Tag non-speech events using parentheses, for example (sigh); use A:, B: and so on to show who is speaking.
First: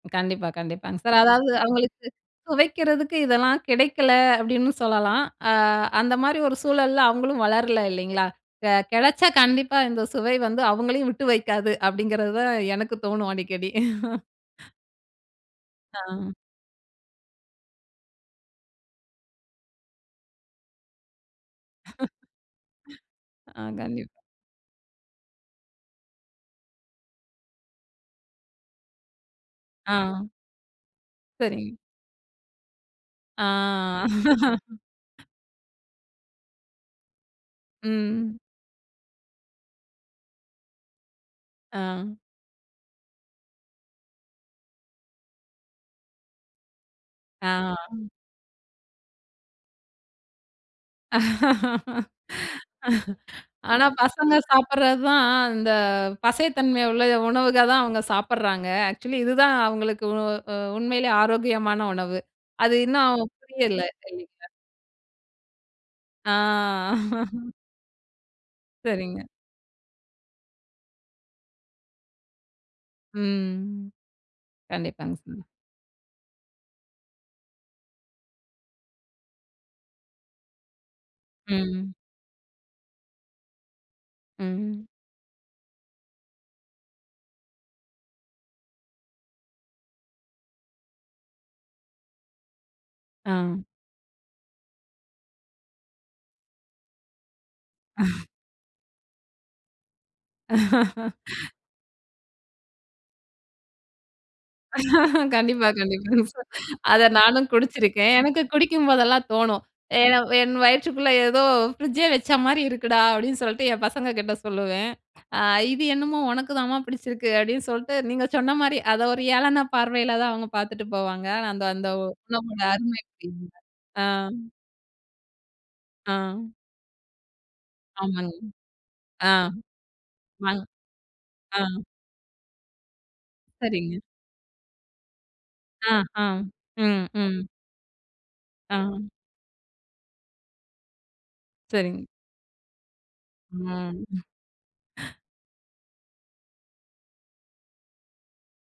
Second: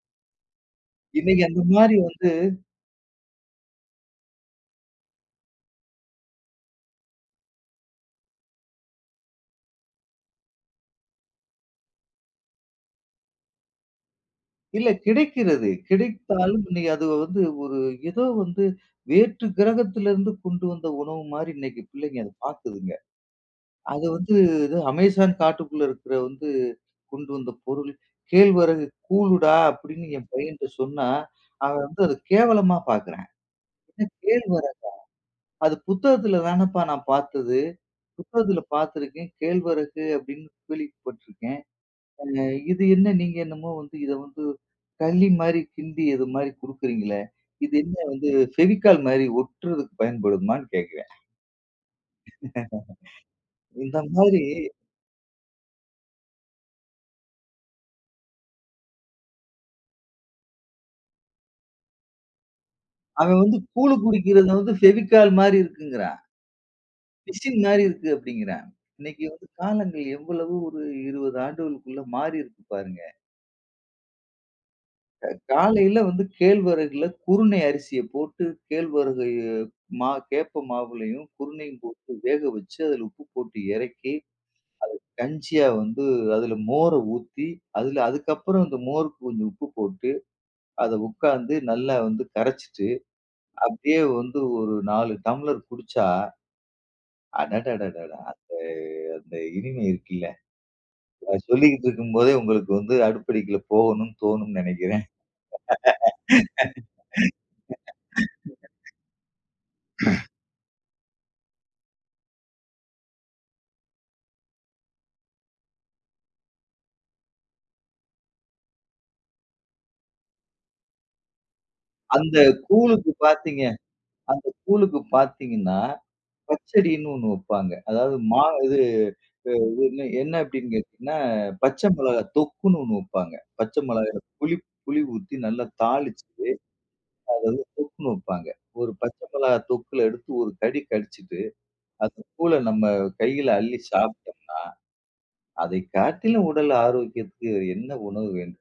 A: கண்டிப்பா, கண்டிப்பாங் சார்,
B: இன்னைக்கு
A: அதாவது
B: அந்த மாரி
A: அவங்களுக்கு
B: வந்து
A: சுவைக்குறதுக்கு இதெல்லாம் கிடைக்கல அப்டின்னு சொல்லலாம். அ அந்த மாரி ஒரு சூழல்ல அவங்களும் வளரல இல்லைங்களா, த கெடைச்சா கண்டிப்பா இந்த சுவை வந்து அவங்களையும் விட்டு வெக்காது அப்டிங்குறது தான் எனக்கு தோணும் அடிக்கடி. (laughs)
B: இல்லை கிடைக்கிறது.
A: ஆ.
B: கிடைத்தாலும், உன்னை அது வந்து ஒரு ஏதோ வந்து வேற்று கிரகத்துலருந்து கொண்டு வந்த உணவு மாரி, இன்னைக்கு பிள்ளைங்க அத பாக்குதுங்க.
A: (laughs) ஆ
B: அத
A: கண்டிப்
B: வந்து எதோ அமேசான் காட்டுக்குள்ள இருக்குற வந்து கொண்டு வந்த பொருள், கேழ்வரகு கூழுடா அப்டின்னு என்
A: ஆ
B: பையன்ட்ட சொன்னா,
A: சரி.
B: அவன் வந்து அத கேவலமா பாக்குறான்,
A: ஆ.
B: என்ன கேழ்வரகா?
A: (laughs)
B: அது புத்தகத்துல தானேப்பா நான் பாத்தது.
A: ம்.
B: புத்தகத்துல பாத்துருக்கேன், கேழ்வரகு அப்டின்னு கேள்விப்பட்டிருக்கேன்.
A: ஆ.
B: அ இது என்ன நீங்க என்னமோ வந்து இத வந்து களி மாரி கிண்டி இது மாரி கொடுக்கிறீங்களே,
A: ஆ.
B: இது என்ன வந்து ஃபெவிக்கால் மாரி ஒட்றதுக்கு பயன்படுமான்னு கேட்குறயான்.
A: (laughs)
B: (laughs)
A: ஆனா,
B: இந்த
A: பசங்க
B: மாரி.
A: சாப்புடுறதான், இந்த பசைத்தன்மை உள்ள உணவுகதான் அவங்க சாப்புடுறாங்க. ஆக்சுவலி இதுதான், அவங்களுக்கு உ அ உண்மையிலேயே ஆரோக்கியமான உணவு. அது இன்னும்
B: அவன் வந்து
A: புரியல
B: கூழு குடிக்குறத
A: (unintelligible)
B: வந்து பெவிகால் மாரி இருக்குங்குறான்.
A: ஆ. (laughs)
B: பிசின் மாறி இருக்கு அப்டிங்குறான்.
A: சரிங்க.
B: இன்னைக்கு வந்து காலங்கள் எவ்வளவு ஒரு 20 ஆண்டுகளுக்குள்ள மாறி இருக்கு பாருங்க.
A: ம், கண்டிப்பாங்க
B: அ
A: சார்.
B: காலைல வந்து கேழ்வரகுல குருணை அரிசிய போட்டு கேழ்வரகு, மா கேப்ப மாவுலையும், குருணையும்
A: ம்.
B: போட்டு வேக வச்சு, அதுல உப்பு போட்டு இறக்கி,
A: ம்.
B: அது கஞ்சியா வந்து அதுல மோர ஊத்தி அதுல அதுக்கப்புறம் இந்த மோருக்கு கொஞ்சம் உப்பு போட்டு, அத உட்காந்து நல்லா வந்து கரச்சுட்டு,
A: ஆ.
B: அப்டியே வந்து ஒரு 4 டம்ளர் குடிச்சா அடடடடா!
A: (chuckles)
B: அந்த அந்த இனிமை இருக்குல்ல. அத
A: (laughs)
B: சொல்லிட்டுருக்கும் போதே, உங்களுக்கு வந்து அடுப்படிக்குள்ள போகணும்னு தோணும்னு நெனைக்குறன்.
A: கண்டிப்பா, கண்டிப்பா அத நானும் குடிச்சுருக்கேன், எனக்கு
B: (laughs)
A: குடிக்கும்போதெல்லாம் தோணும். ஏன்னா,
B: (grunts)
A: என் வயிற்றுக்குள்ள ஏதோ ஃப்ரிட்ஜே வச்ச மாரி இருக்குடா, அப்டின்னு சொல்ட்டு என் பசங்க கிட்ட சொல்லுவேன். அ இது என்னமோ உனக்குதாம்மா பிடிச்சிருக்கு அப்டின்னு சொல்ட்டு, நீங்க சொன்ன மாரி அத ஒரு ஏளன பார்வைல தான் அவங்க பாத்துட்டு போவாங்க. ஆனா, அந்த அந்த
B: அந்த
A: உணவோட அருமை
B: கூழுக்கு
A: புரியல.
B: பாத்தீங்க
A: அ
B: அந்த கூழுக்கு பாத்தீங்கணா,
A: ஆ.
B: பச்சடினு ஒண்ணு வெப்பாங்க. அதாவது
A: ஆமாங்க.
B: மா இது,
A: அ,
B: அ இது என்ன
A: அ,
B: அப்டினு கேட்டீங்கனா
A: ஆ.
B: பச்ச மெளகாய் தொக்குணு ஒண்ணு வெப்பாங்க. பச்ச
A: சரிங்க.
B: மெளகாய்ல புளிப் புளி ஊத்தி நல்லா
A: ஆ, ஆம்,
B: தாளிச்சுட்டு,
A: ம்,
B: அத
A: ம்.
B: வந்து தொக்குணு வெப்பாங்க.
A: ஆ.
B: ஒரு பச்ச மிளகாய் தொக்குல எடுத்து ஒரு கடி கடிச்சுட்டு,
A: சரிங்
B: அந்த கூழ நம்ம கைல அள்ளி
A: ம்.
B: சாப்ட்டோம்னா, அதை காட்டிலும் உடல் ஆரோக்கியத்துக்கு என்ன உணவு வேண்டும்?